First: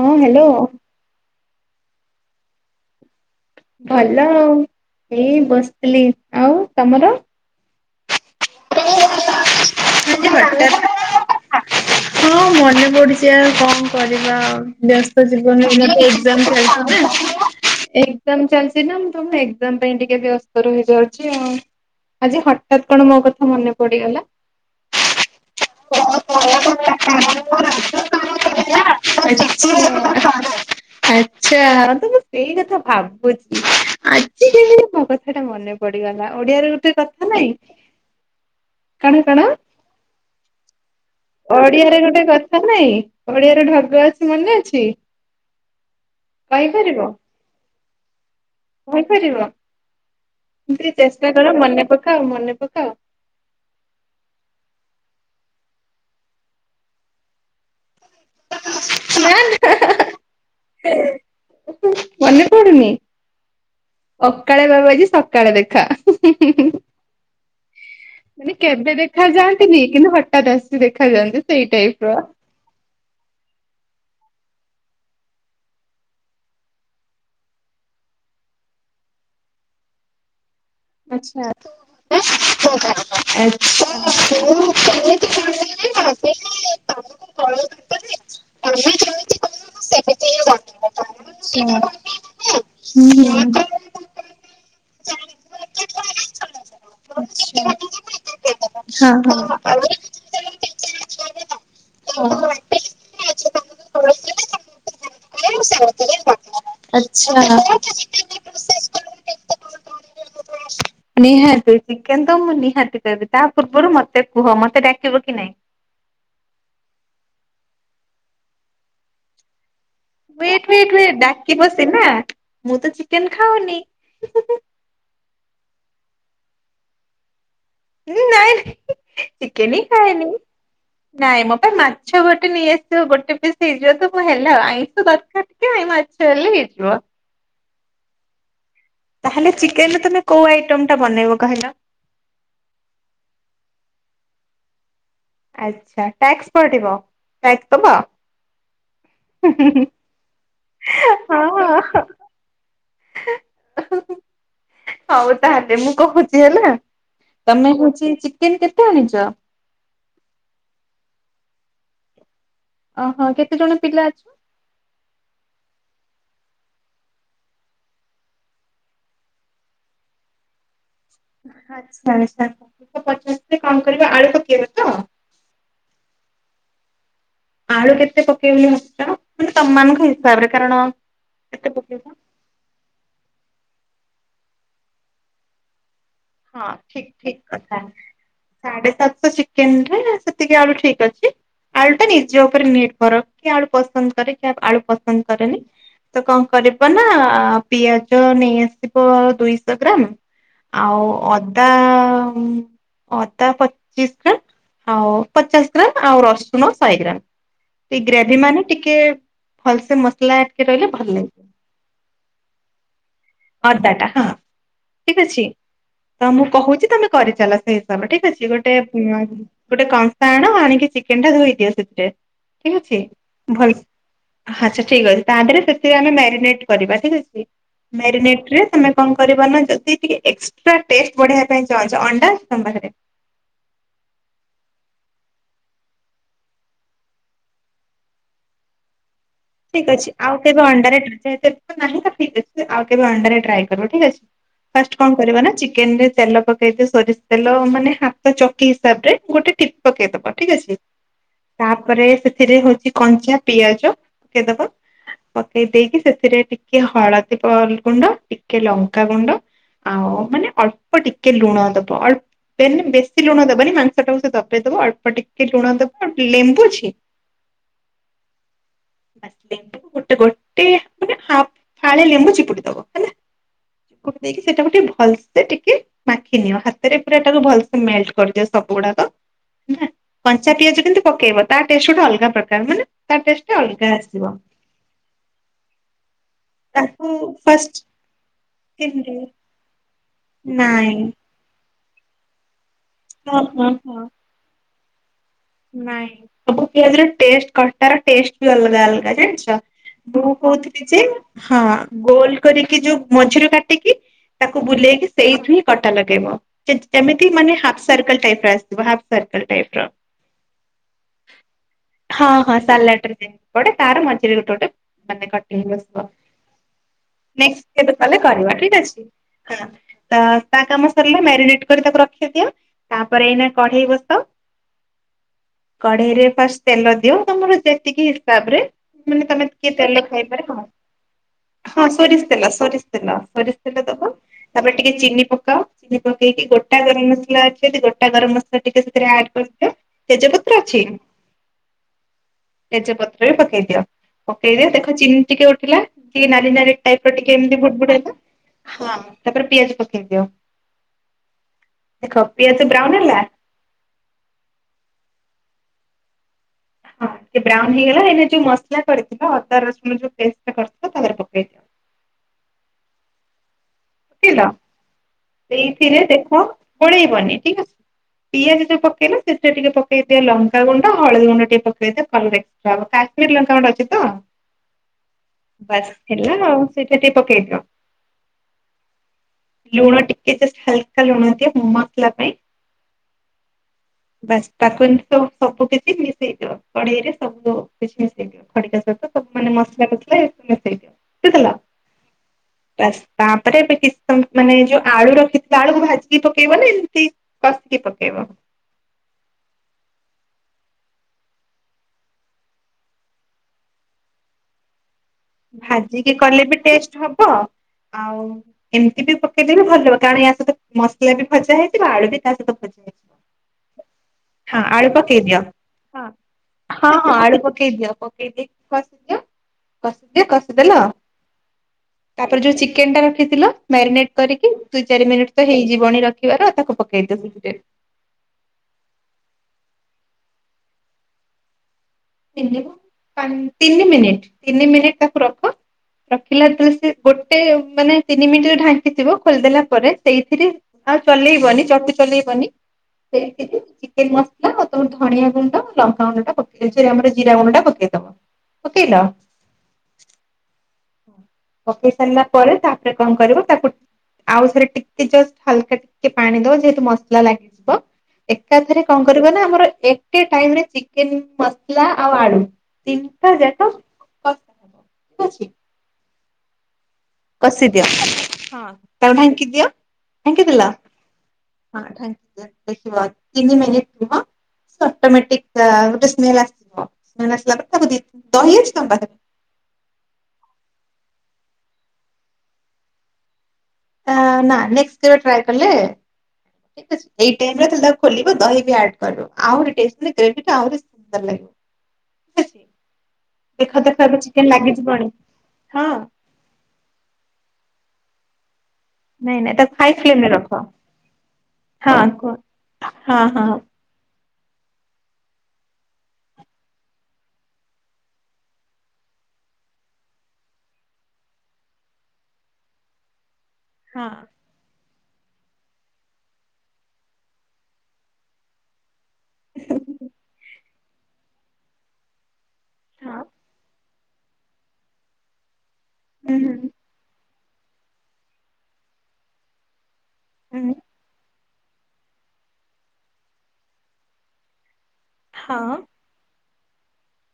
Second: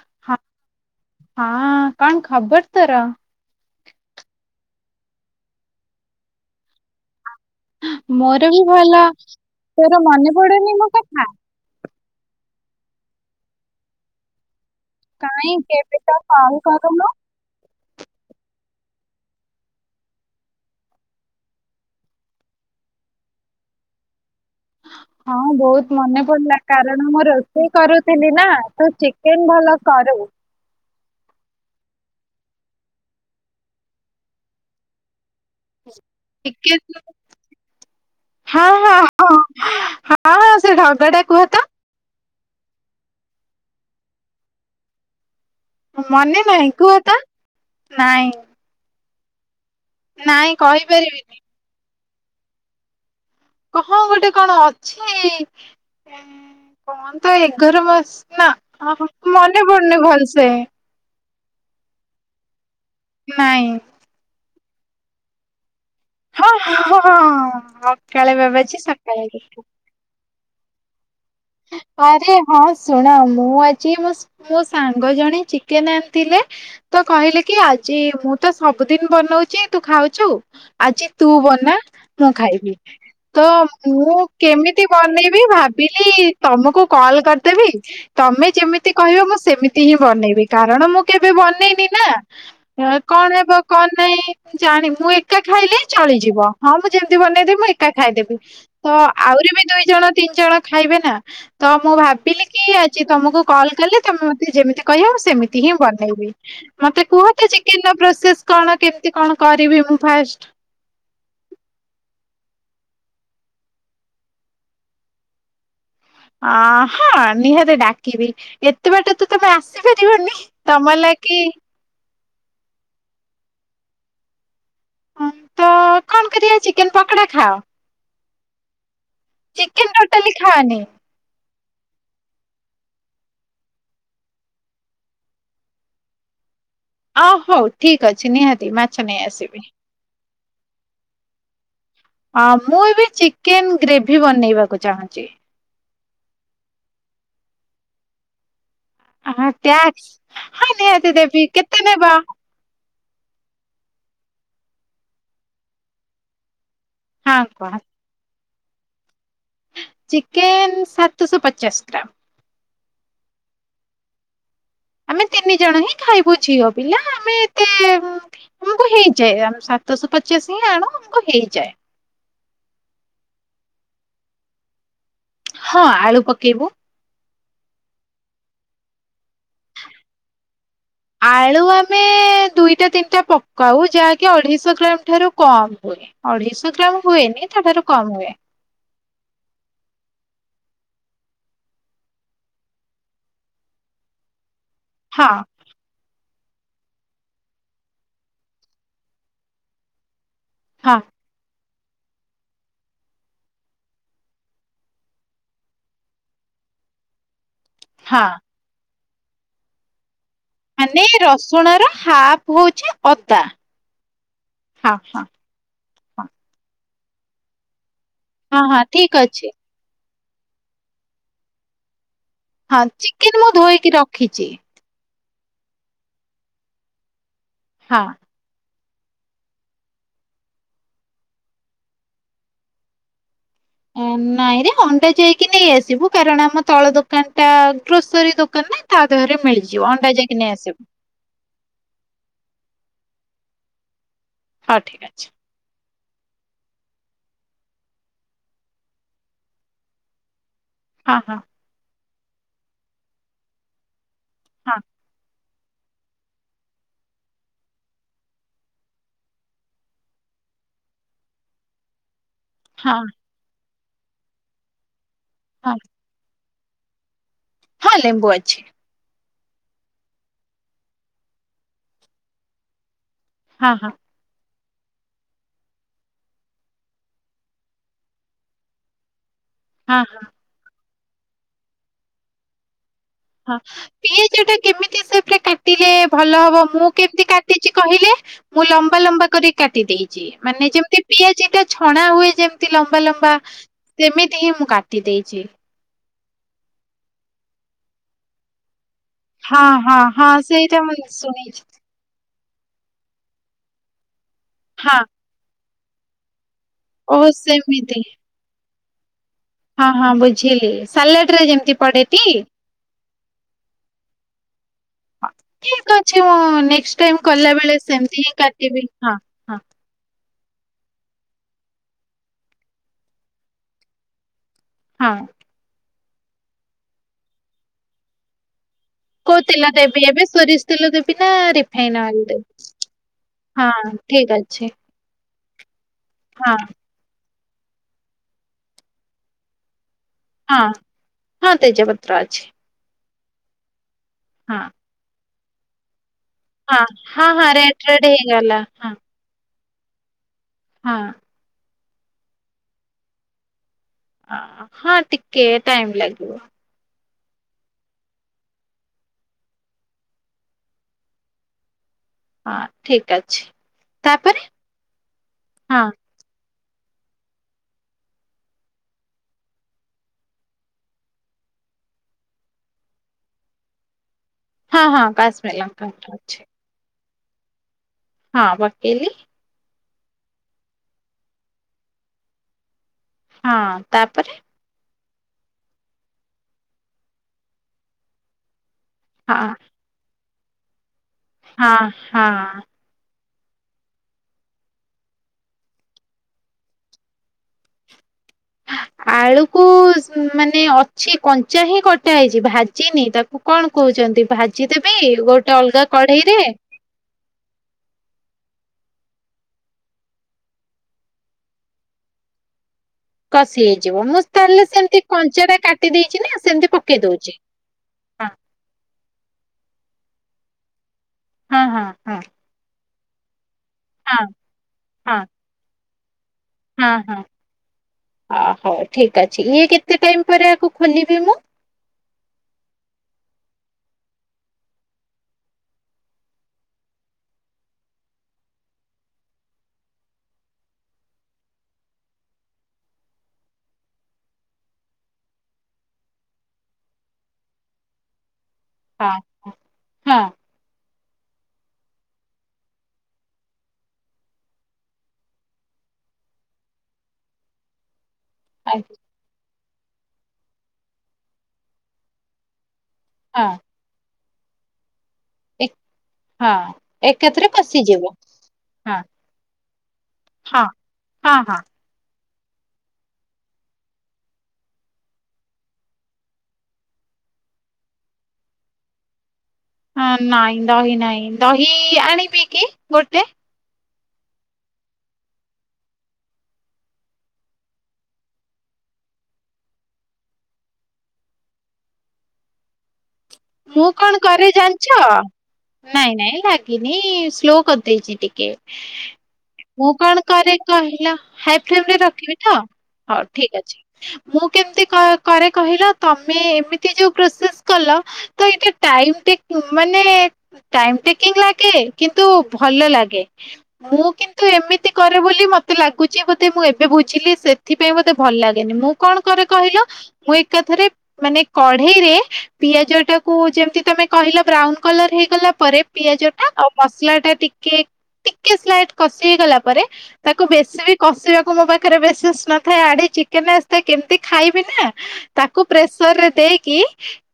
ହଁ ହ୍ୟାଲୋ। ହଁ-ଅ-ଅ କଣ ଖବର ତୋର? ଭଲ ଆଉ ଏଇ ବସିଥିଲି, ଆଉ ତମର? ମୋର ହିଁ ଭଲ, ତୋର ଆଜି ମନେ ହଠାତ୍ ପଡୁନି ମୋ କଥା? ହଁ ମନେ ପଡୁଛି ଆଉ କଣ କରିବା ଆଉ। ବ୍ୟସ୍ତ କାଇଁ ଜୀବନରେ ଏଇନା କେବେ ତ ଏକ୍ଜାମ କଲ୍ ଚାଲିଛି କରୁନୁ? ନା। ଏକ୍ଜାମ ଚାଲିଚି ନା ମୁଁ ତମ ଏକ୍ଜାମ ପାଇଁ ଟିକେ ବ୍ୟସ୍ତ ରହିଯାଉଛି ଆଉ ଆଜି ହ ଠାତ୍ କଣ ମୋ କଥା ମନେ ପଡିଗଲା? ହଁ ବହୁତ ମନେ ପଡିଲା କାରଣ ମୁଁ ରୋଷେଇ କରୁଥିଲି ନା, ତୁ ଚିକେନ ଭଲ କରୁ ଆଚ୍ଛା ତ ମୁଁ ସେଇ କଥା ଭାବୁଛି ଆଜି କେମିତି ମୋ କ ଥା ମନେ ପଡିଗଲା ଓଡିଆରେ ଗୋଟେ ଚିକେନ କଥା ନାଇଁ ହଁ ହଁ। କଣ ହଁ କଣ? ହଁ ହ ସେ ଢଗଟା କୁହ ତ ଓଡିଆରେ ଗୋଟେ କଥା ନାଇଁ, ଓଡିଆରେ ଢଗ ଅଛି ମନେ ଅଛି? ମନେ ନାଇ କୁହ କହିପାରିବ? ତ ନାଇଁ। କହିପାରିବ ନାଇଁ ଟିକେ କହିପାରିବିନି ଚେଷ୍ଟା କର ମନେ ପକାଅ ମନେ ପକାଅ। କହଁ ଗୋଟେ କଣ ଅଛି-ଇ-ଇ-ଇ କଣ ତ ଏ ଘର ମାଉସ ନା ଅ ମନେ ପଡ଼ୁନି ଭଲସେ। ମନ୍ୟ ପଡ଼ୁନି? ନାଇଁ ଅକାଳେ ବାବୁ ଆଜି ସକାଳେ ଦେଖା। ହଁ-ହ-ହ ହଁ। ସକାଳେ ଏତି ବାବାଜୀ କେବେ ସକାଳେ ଦେଖା ଅଛି। ଯାଆନ୍ତିନି କିନ୍ତୁ ହଠାତ ଆସିକି ଦେଖା ଯାଆନ୍ତି। ସେଇ ଟାଇପ ର। ଆରେ ହଁ ଶୁଣ ମୁଁ ଆଜି ମୋ ସ ମୋ ସାଙ୍ଗ ଜଣେ ଚିକେନ ଆଣିଥିଲେ ତ କହିଲେ କି ଆଜି-ଇ-ଇ ମୁଁ ତ ସବୁଦିନ ବନଉଛି ତୁ ଖାଉଛୁ ଆଜି ତୁ ଆଚ୍ଛା। ବନା ମୁଁ ଖାଇବି, ତ ଆଚ୍ଛା। ମୁଁ କେମିତି ବନେଇବି ଭାବ୍ ବିଲି-ଇ-ଇ ତମକୁ କଲ କରିଦେବି ତମେ ଯେମିତି କହିବ ମୁଁ ସେମିତି ହିଁ ବନେଇବି କାରଣ ମୁଁ କେବେ ବନେଇନି ନା ହଁ କଣ ହେବ କଣ ନାହିଁ ଜାଣି ମୁଁ ଏକା ଖାଇଲେ ଚଳିଯିବ ହଁ ମୁଁ ଯେମିତି ବନେଇଦେବି ମୁଁ ଏକା ଖାଇଦେବି। ତ ଆହୁରି ବି ଦୁଇ ଜଣ ତିନି ଜଣ ଖାଇବେ ନା। ତ ମୁଁ ଭାବିଲି କି ଆଜି ତମକୁ କଲ କଲେ ତମେ ମତେ ଯେମିତି କହିବ ମୁଁ ସେମିତି ହିଁ ବନେଇବି। ମତେ ଆଚ୍ଛା। କୁହତ ଚିକେନ ର ପ୍ରୋସେସ କଣ କେମିତି କଣ କରିବି ମୁଁ ଫାଷ୍ଟ? ନିହାତି ଚିକେନ ତ ମୁଁ ନିହାତି କହିବି, ତା ପୂର୍ବରୁ ମତେ କୁହ ମତେ ଡାକିବ କି ନାଇଁ? ଅ-ଅ-ଅ ହଁ ନିହାତି ଡାକିବି ଏତେ ବାଟ ତ ତମେ ଆସ ସି ପାରିବନି ତମର ଲାଗି ଟିନା-ଆ-ଆ ମୁଁ ତ ଚିକେନ ଖାଉନି। ତ-ଅ-ଅ କଣ କରିବା ଚିକେନ ପକୋଡ଼ା ଖାଅ? ନାଇଁ ଚିକେନି ହିଁ ଚିକେନ ଖାଏନି। ଟୋଟାଲି ଖାଅନି ନାଇଁ ମୋ ପାଇଁ ମାଛ ଗୋଟେ ନେଇଆସିବ ଗୋଟେ ପିସ୍ ହେଇଯିବ ତ ମୁଁ ହେଲା ଆଉ ଆଇଁଷ ଦରକାର କାଇଁ ମାଛଲେ ହେଇଯିବ। ଅ ହଉ ଠିକ ଅଛି ନିହାତି ମା ତାହେଲେ ଚିକେନ ରେ ତମେ କୋଉ ଆଇଟମ ଟା ବନେଇବ କହିଲ। ଅ ମୁଁ ଏବେ ଚିକେନ ଗ୍ରେଭି ବନେଇବାକୁ ଚାହୁଁଛି। ଆଚ୍ଛା ଟାକ୍ସ ପଡିବ ଟାକ୍ସ ଦବ? ହଁ ଟ୍ୟାକ୍ସ ନିହାତି ଦେବି କେତେ ହଁ ନେବ କୁହ। ହଉ ତାହେଲେ ମୁଁ କହୁଛି ହେଲା। ହଁ ତମେ କୁହ ହଉଛି ଚିକେନ କେତେ ଆଣିଚ? ଚିକେନ୍ ସାତଶହ ପଚାଶ ଗ୍ରାମ। ଓହୋ କେତେ ଜଣ ପିଲା ଅଛ? ଆମେ ତିନି ଜଣ ହିଁ ଖାଇବୁ ଝିଅ ପିଲା ଆମେ ଏତେ ଆମକୁ ହେଇଯାଏ ଆମ ସାତଶହ ପଚାଶ ହିଁ ଆଣୁ ଆମକୁ ହେଇ ଆଚଛା ଆଚଛା ସତ୍ଶହ ପଚାଶରେ କଣ କରିବା ଆଳୁ ପକେଇବ ତ? ହଁ ଆଳୁ ପକେଇବୁ। ଆଳୁ କେତେ ପକେଇବ ବୋଲି ଭାବିଛ ତମମାନଙ୍କ ହିସାବରେ କାରଣ ଆଳୁ କେତେ ଆମେ ପକେଇବ? ଦୁଇଟା ତିନିଟା ପକ ଆଳୁ ଯାହାକି ଅଢ଼େଇଶହ ଗ୍ରାମ ଠାରୁ କମ ହୁଏ ହଁ ଅଢ଼େଇଶହ ଗ୍ରାମ ଠିକ ଠିକ ହୁଏନି କଥା ତାଠାରୁ କମ ହୁଏ। ସାଢେ ସାତଶ ଚିକେନ ରେ ସେତିକି ଆଳୁ ଠିକ ଅଛି। ଆଳୁ ଟା ନିଜ ଉପରେ ନିର୍ଭର କି ଆଳୁ ପସନ୍ଦ କରେ କି ଆଳୁ ପସନ୍ଦ ହଁ କରେନି। ତ କଣ କରିବ ନା ପିଆଜ ନେଇଆସିବ ଦୁଇଶ ଗ୍ରାମ। ହଁ ଆଉ ଅଦା ଅଦା ପଚିଶ ଗ୍ରାମ ଆଉ ପଚାଶ ଗ୍ରାମ ଆଉ ରସୁଣ ଶହେ ଗ୍ରାମ। ଏଇ ହଁ ଗ୍ରେଭି ମାନେ ଟିକେ ଭଲସେ ମସଲା ଟିକେ ରହିଲେ ମାନେ ଭଲ ଲାଗିବ ରସୁଣ ର ହାପ ହଉଛି ଅଦା। ଅଦାଟା ହଁ। ହଁ ହଁ ଠିକ ଅଛି ହଁ ତ ମୁଁ କହୁଛି ତମେ କରିଚାଲ ସେଇ ହିସାବରେ ଠିକ ଅଛି ହଁ ଗୋଟେ ହଁ ଠିକ ଅଛି ଗୋଟେ କଂସା ଆଣ ଆଣିକି ଚିକେନ ଟା ଧୋଇ ଦିଅ ସେଥିରେ। ଠିକ ହଁ ଅଛି ଚିକେନ ମୁଁ ଭଲ ଧୋଇକି ରଖିଛି। ଆଛା ଠିକ ଅଛି। ତା ପରେ ସେଥିରେ ଆମେ ମ୍ୟାରିନେଟ କରିବା ଠିକ ଅଛି ହଁ। ମ୍ୟାରିନେଟ ରେ ତମେ କଣ କରିବ ନା ଯଦି ଟିକେ ଏକ୍ସଟ୍ରା ଟେଷ୍ଟ ବଢେଇବା ପାଇଁ ଚାହୁଁଛ ଅଣ୍ଡା ତମ୍ ପାଖରେ ଆ ନାଇଁରେ ଅଣ୍ଡା ଯାଇକି ନେଇ ଆସିବୁ କାରଣ ଆମ ତଳ ଦୋକାନ ଟା ଗ୍ରୋସରୀ ଦୋକାନ ନା। ତା ଦେହରେ ମିଳି ଠିକ୍ ଅଛି ଆଉ କେବେ ଅଣ୍ଡାରେ ନିହାତି ଏବେତ ନାହିଁ ଠିକ ଅଛି ଆଉ କେବେ ଅଣ୍ଡାରେ ଟ୍ରାଏ କରିବ ଠିକ ଅଛି ହଉ ଫାଷ୍ଟ ଠିକ କଣ ଅଛି କରିବ ନା ଚିକେନ ରେ ତେଲ ପକେ ସେଇଥିରେ ସୋରିଷ ତେଲ ମାନେ ହାତ ଚକି ହିସାବ ରେ ଗୋଟେ ଟିପ ପକେଇଦବା ଠିକ ଅଛି। ହଁ ହଁ। ତାପରେ ସେଥିରେ ହଉଛି କଞ୍ଚା ପିଆଜ ପକେଇଦବା। ହଁ। ପକେଇ ଦେଇକି ସେଥିରେ ଟିକେ ହଳଦୀ ଗୁଣ୍ଡ ଟିକେ ଲଙ୍କା ଗୁଣ୍ଡ। ଆଉ ମାନେ ଅଳ୍ପ ଟିକେ ଲୁଣ ଦବ ଅଳ୍ପ ଦେନ ରେ ହଁ ବେଶୀ ଲୁଣ ଦବନି ମାଂସଟାକୁ ସେ ଦପେଇଦବ ଅଳ୍ପ ଟିକେ ଲୁଣ ହଁ ଦବ ଆଉ ଲେମ୍ବୁ ଅଛି। ହଁ ଲେମ୍ବୁ ଅଛି। ଲେମ୍ବୁ ଗୋଟେ ଗୋଟେ ମାନେ ହାପ୍ ଫାଳେ ଲେମ୍ବୁ ଚିପୁଡି ଦବ ହେଲା। ହଁ ହଁ। ଚିପୁଡ଼ି ଦେଇକି ସେଇଟାକୁ ଟିକେ ଭଲସେ ଟିକେ କାଟିନିଅ ହାତରେ ପୁରା ତାକୁ ଭଲସେ ମେଲ୍ଟ କରିଦିଅ ସବୁ ଗୁଡାକ। ହଁ ହଁ। କଞ୍ଚା ପିଆଜ କିନ୍ତୁ ପକେଇବ ତା ଟେଷ୍ଟ ଗୁଟେ ଅଲଗା ପ୍ରକାର। ମାନେ ତା ଟେ ହଁ ପିଆଜ ଟା କେମିତି ସେ କେ କାଟିଲେ ଭଲ ହବ। ମୁଁ ତାକୁ କେମିତି କାଟିଛି ଫାଷ୍ଟ କହିଲେ? ମୁଁ ଲମ୍ବା କେମିତି ଲମ୍ବା କରି କାଟି ଦେଇଛି ମାନେ ନାଇଁ ଯେମିତି ପିଆଜିଟା ଛଣା ହୁଏ ଯେମିତି ଲମ୍ବା ଲମ୍ବା। ହଁ ହଁ ହଁ ସେମିତି ହିଁ ମୁଁ କାଟି ଦେଇଛି। ନାଇଁ ସବୁ ପିଆଜ ର ଟେଷ୍ଟ କଟା ଟେଷ୍ଟ ବି ଅଲଗା ଅଲଗା। ଜାଣିଚ! ହଁ ହଁ ହଁ ମୁଁ ସେଇଟା କହୁଥିଲି ମୁଁ ଯେ ଶୁଣିଛି ହଁ। ଗୋଲ କରିକି ଯୋଉ ମଝିରେ କାଟିକି ତାକୁ ହଁ ବୁଲେଇକି ସେଇଠି ହିଁ କଟା ଲଗେଇବ। ସେ ଓହୋ ଯେମିତି ମାନେ ହାଫ୍ ସେମିତି। ସର୍କଲ ଟାଇପ ର ଆସିବ ହାଫ୍ ସର୍କଲ ଟାଇପ୍। ହଁ ହଁ ବୁଝିଲି ସାଲାଟ୍ ରେ ଯେମିତି ପଡେ। ହଁ ହଁ ସାଲାଟ୍ ରେ ଯେମିତି ପଡେ ତାର ମଝିରେ ଗୋଟେ ଗୋଟେ। ହଁ, ମାନେ [inaudible] ଠିକ ଅଛି ମୁଁ ନେକ୍ସଟ ଟାଇମ କଲା ବେଳେ ନେଷ୍ଟ କେବେ କଲେ ସେମିତି ହିଁ କହିବ ଠିକ କାଟିବି ଅଛି। ହଁ ତ, ତା କାମ ସରିଲା ମ୍ୟାରିନେଟ କରି ତାକୁ ରଖିଦିଅ। ତାପରେ ଏଇନା କଢେଇ ବସ। ହଁ। କଢେଇ ରେ ଫାଷ୍ଟ ତେଲ ଦିଅ ତମର ଯେତିକି ହିସାବରେ ମାନେ କୋଉ ତମେ କି ଦେବି ତେଲ ଏବେ ଖାଇପାରିବ ସୋରିଷ ତେଲ ଦେବି ନା ହଁ ରିଫାଇନ ଅଏଲ ସୋରିଷ ଦେବି? ତେଲ ସୋରିଷ ତେଲ ସୋରିଷ ତେଲ ହଁ ଦବ ଠିକ ତା ଅଛି ପରେ ଟି ଟିକେ ଚିନି ପକାଅ ଚିନି ପକେଇକି ହଁ। ଗୋଟା ଗରମ୍ ମସଲା ଅଛିି ଯଦି ଗୋ ଗୋଟା ଗରମ୍ ମସଲା ଟିକେ ସେଥିରେ ଆଡ୍ କରିଦିଅ। ତେଜପତ୍ର ହଁ ଅଛି? ହଁ ତେଜପତ୍ର ଅଛି ତେଜପତ୍ର ବି ପକେଇ ଦିଅ। ହଁ ପକେଇଦେଇ ଦେଖ ଚିନି ଟିକେ ଉଠିଲା ଟିକେ ନାଲି ନାଲି ନାଲି ହଁ ଟାଇପ୍ ର ହଁ ଟିକେ ହଁ ରେଡ୍ ବୁଡ୍ ବୁଡ୍ ରେଡ୍ ହେଲା। ହେଇଗଲା ହଁ, ତା ପରେ ପିଆଜ ପକେଇ ଦିଅ। ହଁ। ଦେଖ ପିଆଜ ବ୍ରାଉନ୍ ହେଲା? ହଁ ଟିକେ ଟାଇମ୍ ଲାଗିବ। ହଁ ଟିକେ ବ୍ରାଉନ୍ ହେଇଗଲା ଏଇନେ ଯଉ ମସ୍ ଲା କରିଥିଲ ଅଦା, ରସୁଣ ଯଉ ପେସ୍ ଟା କରିଥିଲ ତା ଦେହରେ ପକେଇଦିଅ। ହଁ ଠିକ୍ ଅଛି। ତାପରେ ହଁ ସେଇଥିରେ ଦେଖ ଗୋଳେଇବନି, ଠିକ୍ ଅଛି। ପିଆଜ ଯଉ ପକେଇଲ ସେଥିରେ ଟିକେ ପକେଇଦିଅ ଲଙ୍କା ଗୁଣ୍ଡ, ହଳଦୀ ଗୁଣ୍ଡ ଟିକେ ପକେଇଦିଅ ଭଲଦେ ରାଗ କାଶ୍ମୀର୍ ଲଙ୍କା ଗୁଣ୍ଡ ଅଛି ତ ହଁ ହଁ କାଶ୍ମୀର ଲଙ୍କା ବାସ୍ ଗୁଣ୍ଡ ହେଲା ଅଛି। ଆଉ। ସେଇଠା ଟିକେ ପକେଇଦିଅ। ହଁ ପକେଇଲି? ଲୁଣ ଟିକେ ଜଷ୍ଟ୍ ହାଲକା ଲୁଣ ଦିଅ ମସଲା ପାଇଁ। ହଁ ତାପରେ? ବାସ୍ ତାକୁ ଏମିତି ସବୁ କିଛି ମିଶେଇ ଦିଅ। କଢ଼େଇ ରେ ସବୁ କିଛି ମିଶେଇ ଦିଅ ଖଡିକା ସହିତ। ସବୁ ହଁ ମାନେ ମସଲା କସିଲେ ସବୁ ମିଶେଇଦିଅ। ହଁ ହଁ ପାସ୍ତା ପା ତାପରେ ଏବେ କିଛି ସମୟ ମାନେ ଯୋଉ ଆଳୁ ରଖିଥିବା ଆଳୁକୁ ଭାଜିକି ପକେଇବ ନା ଏମିତି କଷିକି ପକେଇବ? ଆଳୁକୁ ମାନେ ଅଛି କଞ୍ଚା ହିଁ କଟା ହେଇଛି ଭାଜିନି ତାକୁ। ମୁ କଣ କହୁଛନ୍ତି ଭାଜି ଦେବି? ଭାଜିକି କଲେ ବି ଟେଷ୍ଟ୍ ହବ ଆଉ ଏମିତି ବି ପକେଇଦେ ବି ଭଲ ହବ କାରଣ ୟା ସହିତ ମସଲା ବି ଭଜା ହେଇଥିବ ଆଳୁ ବି ତା ସହିତ ଭଜା ହେଇଯିବ। କଷି ହେଇଯିବ, ମୁଁ ତାହେଲେ ସେମିତି ଦିଅ। କଞ୍ଚାଟା କାଟି ଦେଇେଇଛି ନା ସେମତି ପକେଇଦଉଛି? ପଠେଇଦିଅ ପକେଇଦେଇକି କଷିଦିଅ। କଷିଦିଅ, କଷିଦେଲ? ହଁ, ହଁ, ହଁ। ତାପରେ ଯୋଉ ଚିକେନ୍ ଟା ରଖିଥିଲ ମ୍ୟାରିନେଟ୍ ହଁ କରିକି ଦୁଇ ଚାରି ହଁ ମିନିଟ୍ ତ ହେଇଯିବଣି ରଖିବାର ତାକୁ ହଁ ପକେଇ ଦିଅ ହଁ। ସେଇଥିରେ। ଆ ହଉ ଠିକ୍ ଅଛି ଇଏ କେତେ ଟାଇମ୍ ପରେ ଆକୁ ଖୋଲିବି ମୁଁ? ତିନିପା ପାଁନ୍ ତିନି ମିନିଟ୍, ତିନି ମିନିଟ୍ ତାକୁ ରଖ ରଖିଲା ଯେତେବେଳେ ସେ ଗୋଟେ ମାନେ ତିନି ମିଣ୍ଟିରେ ଢାଙ୍କିଥିବ ଖୋଲିଦେଲା ପରେ ସେଇଥିରେ ଆଉ ଚଲେଇବନି ଚଟୁ ଚଲେଇବନି। ସେଇ ଟିକେ ଚିକେନ୍ ମସଲା ଆଉ ତମ ଧଣିଆ ଗୁଣ୍ଡ, ଲଙ୍କାଗୁଣ୍ଡଟା ପକେଇ ଫିର୍ ଆମର ଜିରାଗୁଣ୍ଡଟା ପକେଇ ଦବ। ହଁ, ହଁ। ପକେଇ ସାରିଲା ପରେ ତାପରେ କଣ କରିବ ତାକୁ ଆଉ ଥରେ ଟିକେ ଜଷ୍ଟ୍ ହାଲକା ଟିକେ ପାଣି ଦବ ଯେହେତୁ ମସଲା ଲାଗିଯିବ। ଏକାଥରେ ଆଜ୍ଞା, କଣ କରିବ ନା ଆମର ଏତେ ଟାଇମ୍ ରେ ଚିକେନ୍ ମସଲା ଆଉ ଆଳୁ। ତିନିଟା ହଁ ଯାକ ପ ଠିକ୍ ଅଛି? ଏକ୍ ହଁ। ଏକାଥରେ କଷି ଦିଅ, କଷିଯିବ। ହଁ ତାକୁ ଢାଙ୍କି ଦିଅ। ହଁ ଢାଙ୍କିଦେଲ? ହଁ ଢାଙ୍କି [unintelligible] ଦେଖିବ ତିନି ମିନିଟ୍ ଯିବ ସେ ଅଟୋମେଟିକ୍ ଆ ଗୋଟେ ସ୍ମେଲ୍ ଆସିବ, ସ୍ମେଲ୍ ଆସିଲା ପରେ ତାକୁ ଦି, ଦହି ଅଛି ତମ ପାଖରେ? ହଁ ନାହିଁ ଦହି ନାହିଁ, ଦହି ଆଣିବି କି ଗୋଟେ? ତା ନାଁ ନେଷ୍ଟ୍ କେବେ ଟ୍ରାଏ କଲେ ଠିକ୍ ଅଛି ଏଇ ଟାଇମ୍ ରେ ଯେତଳେ ତାକୁ ଖୋଲିବ ଦହି ବି ଆଡ୍ କରିବ ଆହୁରି ଟେଷ୍ଟ୍ ମାନେ ଗ୍ରେଭିଟା ଆହୁରି ଭଲ୍ ଲାଗିବ ଠିକ୍ ଅଛି। ଦେଖ ମୁଁ ଦେଖ କଣ ଏବେ ଚିକେନ କରେ ଜାଣିଛ, ଲାଗିଯିବଣି ହଁ ନାଇଁ ନାଇଁ ଲା ଗିନି ସ୍ଲୋ କରିଦେଇଛି ଟିକେ। ନାଇଁ ନାଇଁ ତାକୁ ମୁଁ ହାଇ କଣ ଫ୍ଲେମରେ ରଖ। କରେ କହିଲ ହାଏ ଫ୍ରେମ୍ରେ ହଁ କୁହ ରଖିବି ତ? ହଁ ହଉ ହଁ ଠିକ୍ ଅଛି। ମୁଁ କେମିତି କ କରେ କହିଲ ତମେ ଏମିତି ଯୋଉ ପ୍ରସେସ୍ କଲ ତ ଏଇଟା ଟାଇମଟେ ମାନେ ଟାଇମ୍ ଟେକିଂ ଲାଗେ କିନ୍ତୁ ଭଲ ଲାଗେ, ମୁଁ ହଁ। କିନ୍ତ୍ ନ୍ତୁ ଏମିତି କରେ ବୋଲି ମତେ ଲାଗୁଛି ବୋଧେ ମୁଁ ଏବେ ବୁଝିଲି ସେଥିପାଇଁ ବୋଧେ ଭଲ ଲାଗେନି, ମୁଁ କଣ କରେ କହିଲ ମୁଁ ଏକାଥରେ ମାନେ କଢେଇରେ ପିଆଜଟାକୁ ଯେମିତି ତମେ କହିଲ ବ୍ରାଉନ କଲର ହେଇଗଲା ପରେ ପିଆଜଟା ଆଉ ହୁଁ ମସଲାଟା ଟିକେ ଟିକେ ସ୍ଲାଇଟ କଷି ହେଇ ଗଲା ପରେ ତାକୁ ହୁଁ ବେଶୀ ବି କଷିବାକୁ ମୋ ପାଖରେ ବେସିସ୍ ନଥାଏ ଆଡ଼େ ଚିକେନ ଆସିଥାଏ କେମିତି ଖାଇବି ନା। ତାକୁ ହଁ ପ୍ରେସରରେ ଦେଇକି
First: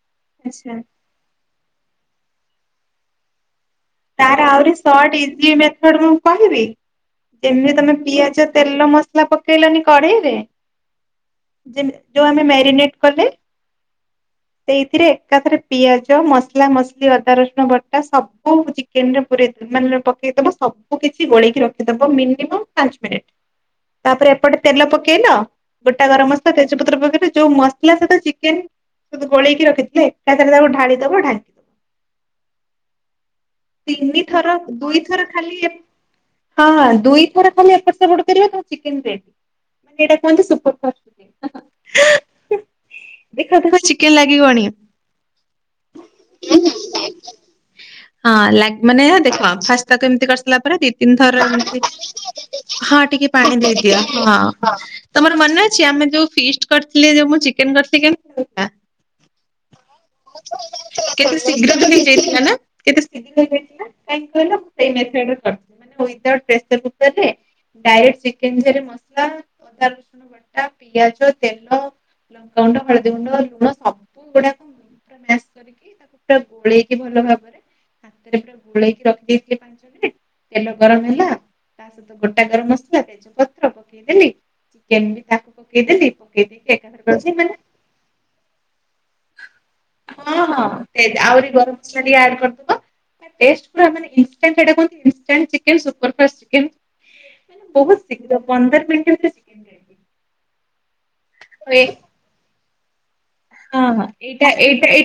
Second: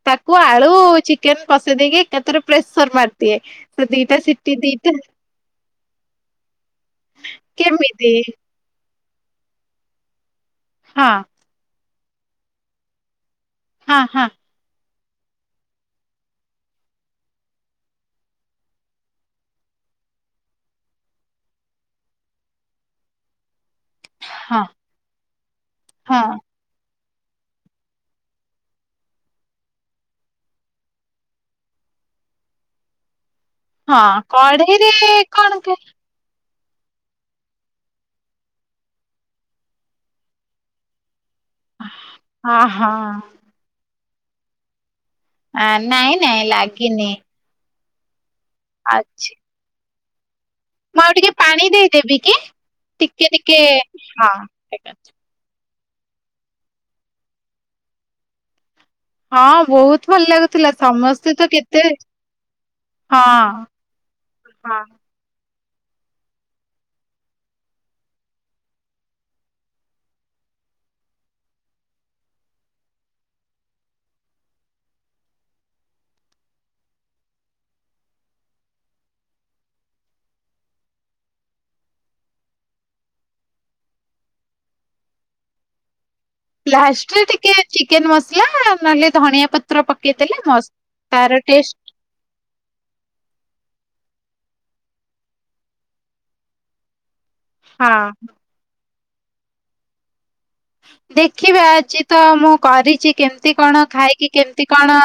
ତାକୁ ଆଳୁ ଆଛା ଚି କେନ୍ ପସେଇ ଦେଇକି ଏକାଥରେ ପ୍ରେସର ମାରିଦିଏ। ସେ ଦିଟା ତାର ସିଟି ଆହୁରି ଦିଟା ସଟ୍ ଇଜି ମେଥଡ଼ ମୁଁ କହିବି, ଯେମିତି ତମେ କେମିତି ପିଆଜ ତେଲ ମସଲା ପକେଇଲନି କଢେଇରେ ହଁ ଯେମି ଯୋଉ ଆମେ ମ୍ୟାରିନେଟ କଲେ? ହଁ, ହଁ। ସେଇଥିରେ ଏକାଥରେ ପିଆଜ ମସଲା ମସଲି ଅଦା ରସୁଣ ବଟା ସବୁ ଚିକେନ୍ ରେ ପୁରେଇ ମାନେ ପକେଇ ସବୁ କିଛି ଗୋଳେଇକି ରଖିଦବ ମିନିମମ୍ ପାଞ୍ଚ ମିନିଟ୍। ତାପରେ ଏପଟେ ହଁ ତେଲ ପକେଇଲ ଗୋଟା ହଁ ଗରମ ମସଲା ତେଜପତ୍ର ପକେଇଲ ଯୋଉ ମ ଥିଲା ସହିତ ଚିକେନ ସ ଗୋଳେଇକି ରଖିଥିଲେରେ ତାକୁ ଢାଳି ଦବ ଢା ତିନି ହଁ ଥର କଢେଇରେ ଦୁଇଥର ଖାଲି କଣ କି ହଁଁ ଦୁଇ ଥର ଖାଲି ଏପଟ ସେପଟ କରିବା ଚିକେନ ରେଡି ମାନେ ଏଇଟା କୁହନ୍ତି ସୁର ଫାଷ୍ଟ ହଁ ହଁ ଦେଖା ଦେଖ ଚିକେନ ଲାଗି ଗଣି ହଁ ନାଇଁ ନାଇଁ ଲାଗି ନହି। ହଁ ଲ ମାନେ ଦେଖ ଖାସ୍ତା କେମିତି କରି ଦୁଇ ମୁଁ ଆଉ ତିନି ଟିକେ ପାଣି ଥରଏମିତି ଦେଇଦେବି କି ଟିକେ [unintelligible] ଟିକେ ପାଣି ଦେଇ ଦିଅ ହଁ ଠିକ ଅଛି ର ମନେ ଅଛି ଆମେ ଯୋଉ ଫିସ୍ କରିଥିଲେ ଯଉ ମୁଁ ଚିକେନ କରିଥିଲି କେମିତି ହଁ ବହୁତ ଭଲ ଲାଗୁଥିଲା [inaudible] ସମସ୍ତେ କେତେ ତ ଶୀଘ୍ରଲିଯାଇଥିଲା ନା କେତେ ଶୀଘ୍ର ହଁ [inaudible] ଡାଏଟ ହଁ। ଚିକେନ ଚରି ମସଲା ଅଦା ରସୁଣ ବଟା ପିଆଜ ତେଲ ଲଙ୍କାାଗୁଣ୍ଡ ହଳଦୀ ଗୁଣ୍ଡ ଲୁଣ ସବୁ ଗୁଡାକ ମସ କରିକି ତାକୁ ପୁରା ଗୋଳେଇକି ଭଲ ଭାବରେ ହରେ ପୁରା ଗୋଳେଇକି ରଖିଦେଇଥିଲେ ପାଞ୍ଚ ମିନିଟ ତେଲ ଗରମ ହେଲା ତା ସହିତ ଗୋଟା ଗରମ ମସଲା ତେଜ ପତ୍ର ପକେଇଦଲି ଚିକେନ ବି ତାକୁ ପକେଇଦି ପକେଇ ଦେଇି ଏକା ଲାଷ୍ଟରେ ମେ ଟିକେ ଚିକେନ ମସଲା ନହେଲେ ଧଣିଆ ପତ୍ର ପକେଇଦେଲେ ହଁ- ମସ୍ତ ହଁ- ତାର ଆହୁରି ଟେଷ୍ଟ ଗରମ ମସଲାିକ ଆଡ୍ କରିଦେବ [inaudible] ଟେଷ୍ଟୀ ପୁରା [inaudible] ଚିକେନ ହଁ ବହୁତ ଶୀଘ୍ର ପନ୍ଦର ମିନିଟ ଭିତ ସିଯିବ ଦେଖିବା ଆଜି ତ ମୁଁ କରିଛି କେମତି ହଁ କଣ ହଁ ଖାଇକି କେମତି କଣ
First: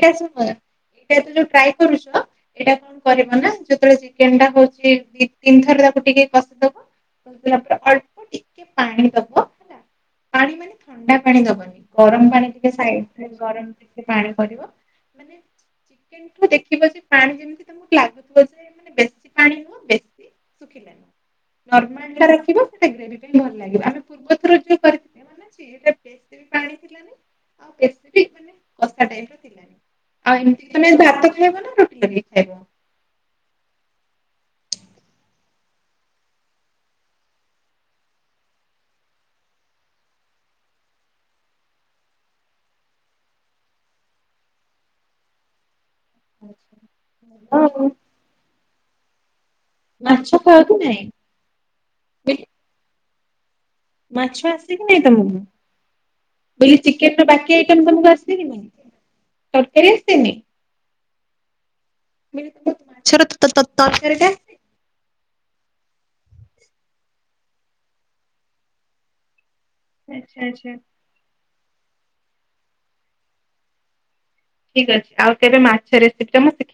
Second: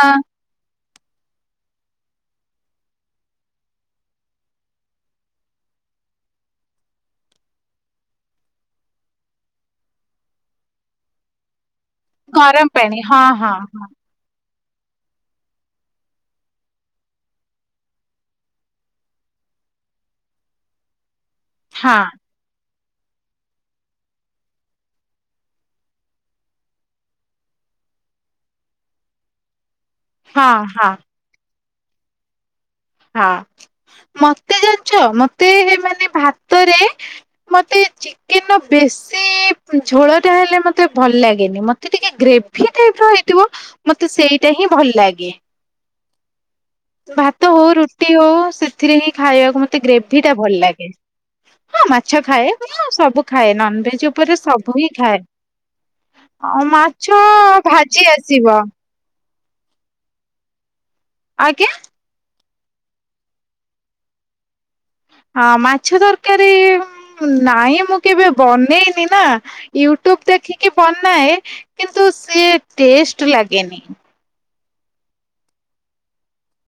[inaudible] କରୁଛୁ ଏଇଟା କଣ କରିବ ନା ଯେୋତେବେଳେ ଚିକେନ ଟା ହଉଛି ଦି ତିନି ଥର ତାକୁ ଟିକେ କସିଦେବା ବିଲା ପରେ ଅଳ୍ପ ଟିକେ ପାଣି ଦବ ହେଲା ପାଣି ମାନେ ଥଣ୍ଡା ପାଣି ଦବନି ଗରମ ପାଣି ଟିକେ ସାଇଡ ଗରମ ଟିକେ ପାଣି କରିବ ମାନେ କିନ୍ତୁ ଦେଖିବ ଯେ ପାଣି ଯେମିତି ତମକୁ ଲାଗୁଥିବ ଯେ ମାନେ ବେଶୀ ପାଣି ନୁହଁ [inaudible] ହଁ ନର୍ମାା ରିବ ସେଟା ଗ୍ର ଭଲ ଲ ଆମେ ପୂର୍ବ ଯଉ [inaudible] ସେଠ ମାନେ କଷା ଟାଇପ ର ଥିଲାଣି ଆଉ ହଁ ଏମିତି ହଁ। ତମେ ଭାତ ଖାଇବ ନା ରୁଟି ଲ ଖାଇବ ହଁ ମତେ ଜାଣିଛ ମତେ ମାନ ଭାତରେ ମତେ ଚିକେନ ବେଶୀ ଝୋଳ ଟା ହେଲେ ମତେ ଭଲ ଲାଗେନି ମତେ ଟିକେ ଗ୍ରେଭି ର ହେଇଥିବ ମତେ ସେଇଟା ହିଁ ଭଲ ଲାଗେ ଁ [inaudible] ଭାତ ହଉ ରୁଟି ହଉ ସେଥିରେ ହିଁ ଖାଇବାକୁ ମ ମତେ ଗ୍ରେଭି ଟା ମାଛ ଭଲ ଖାଅ କି ଲାଗେ ନାଇଁ? ହଁ ମାଛ ବେଲି ଖାଏ ସବୁ ଖାଏ ନନଭେଜ ଜ ମାଛ ଉପରେ ଆସେ ସବୁ କି ହିଁ ନାଇଁ ତମକୁ ଖଥାାଏ ବେଲି ଚିକେନ ମାଛ ର ଭାଜି ଆସିବ ତରକାରେ ଆସିନି ଆଜ୍ଞା। ମାଛ ତ-ତରକାରୀ ଟା ହଁ ମାଛ ତରକାରୀ ନହିଁ ମୁଁ କେବେ ବନେଇନି ନା ୟୁଟ୍ୟୁବ ଆଚ୍ଛା ଆଚ୍ଛା ଦେଖିକି ବନାଏ କିନ୍ତୁ ସି ଟେଷ୍ଟ ଲାଗେନି ଠିକ୍ ଅଛି ଆଉ କେବେ ମାଛ ରେସିପି ଟା ମୁଁ ଶିଖେ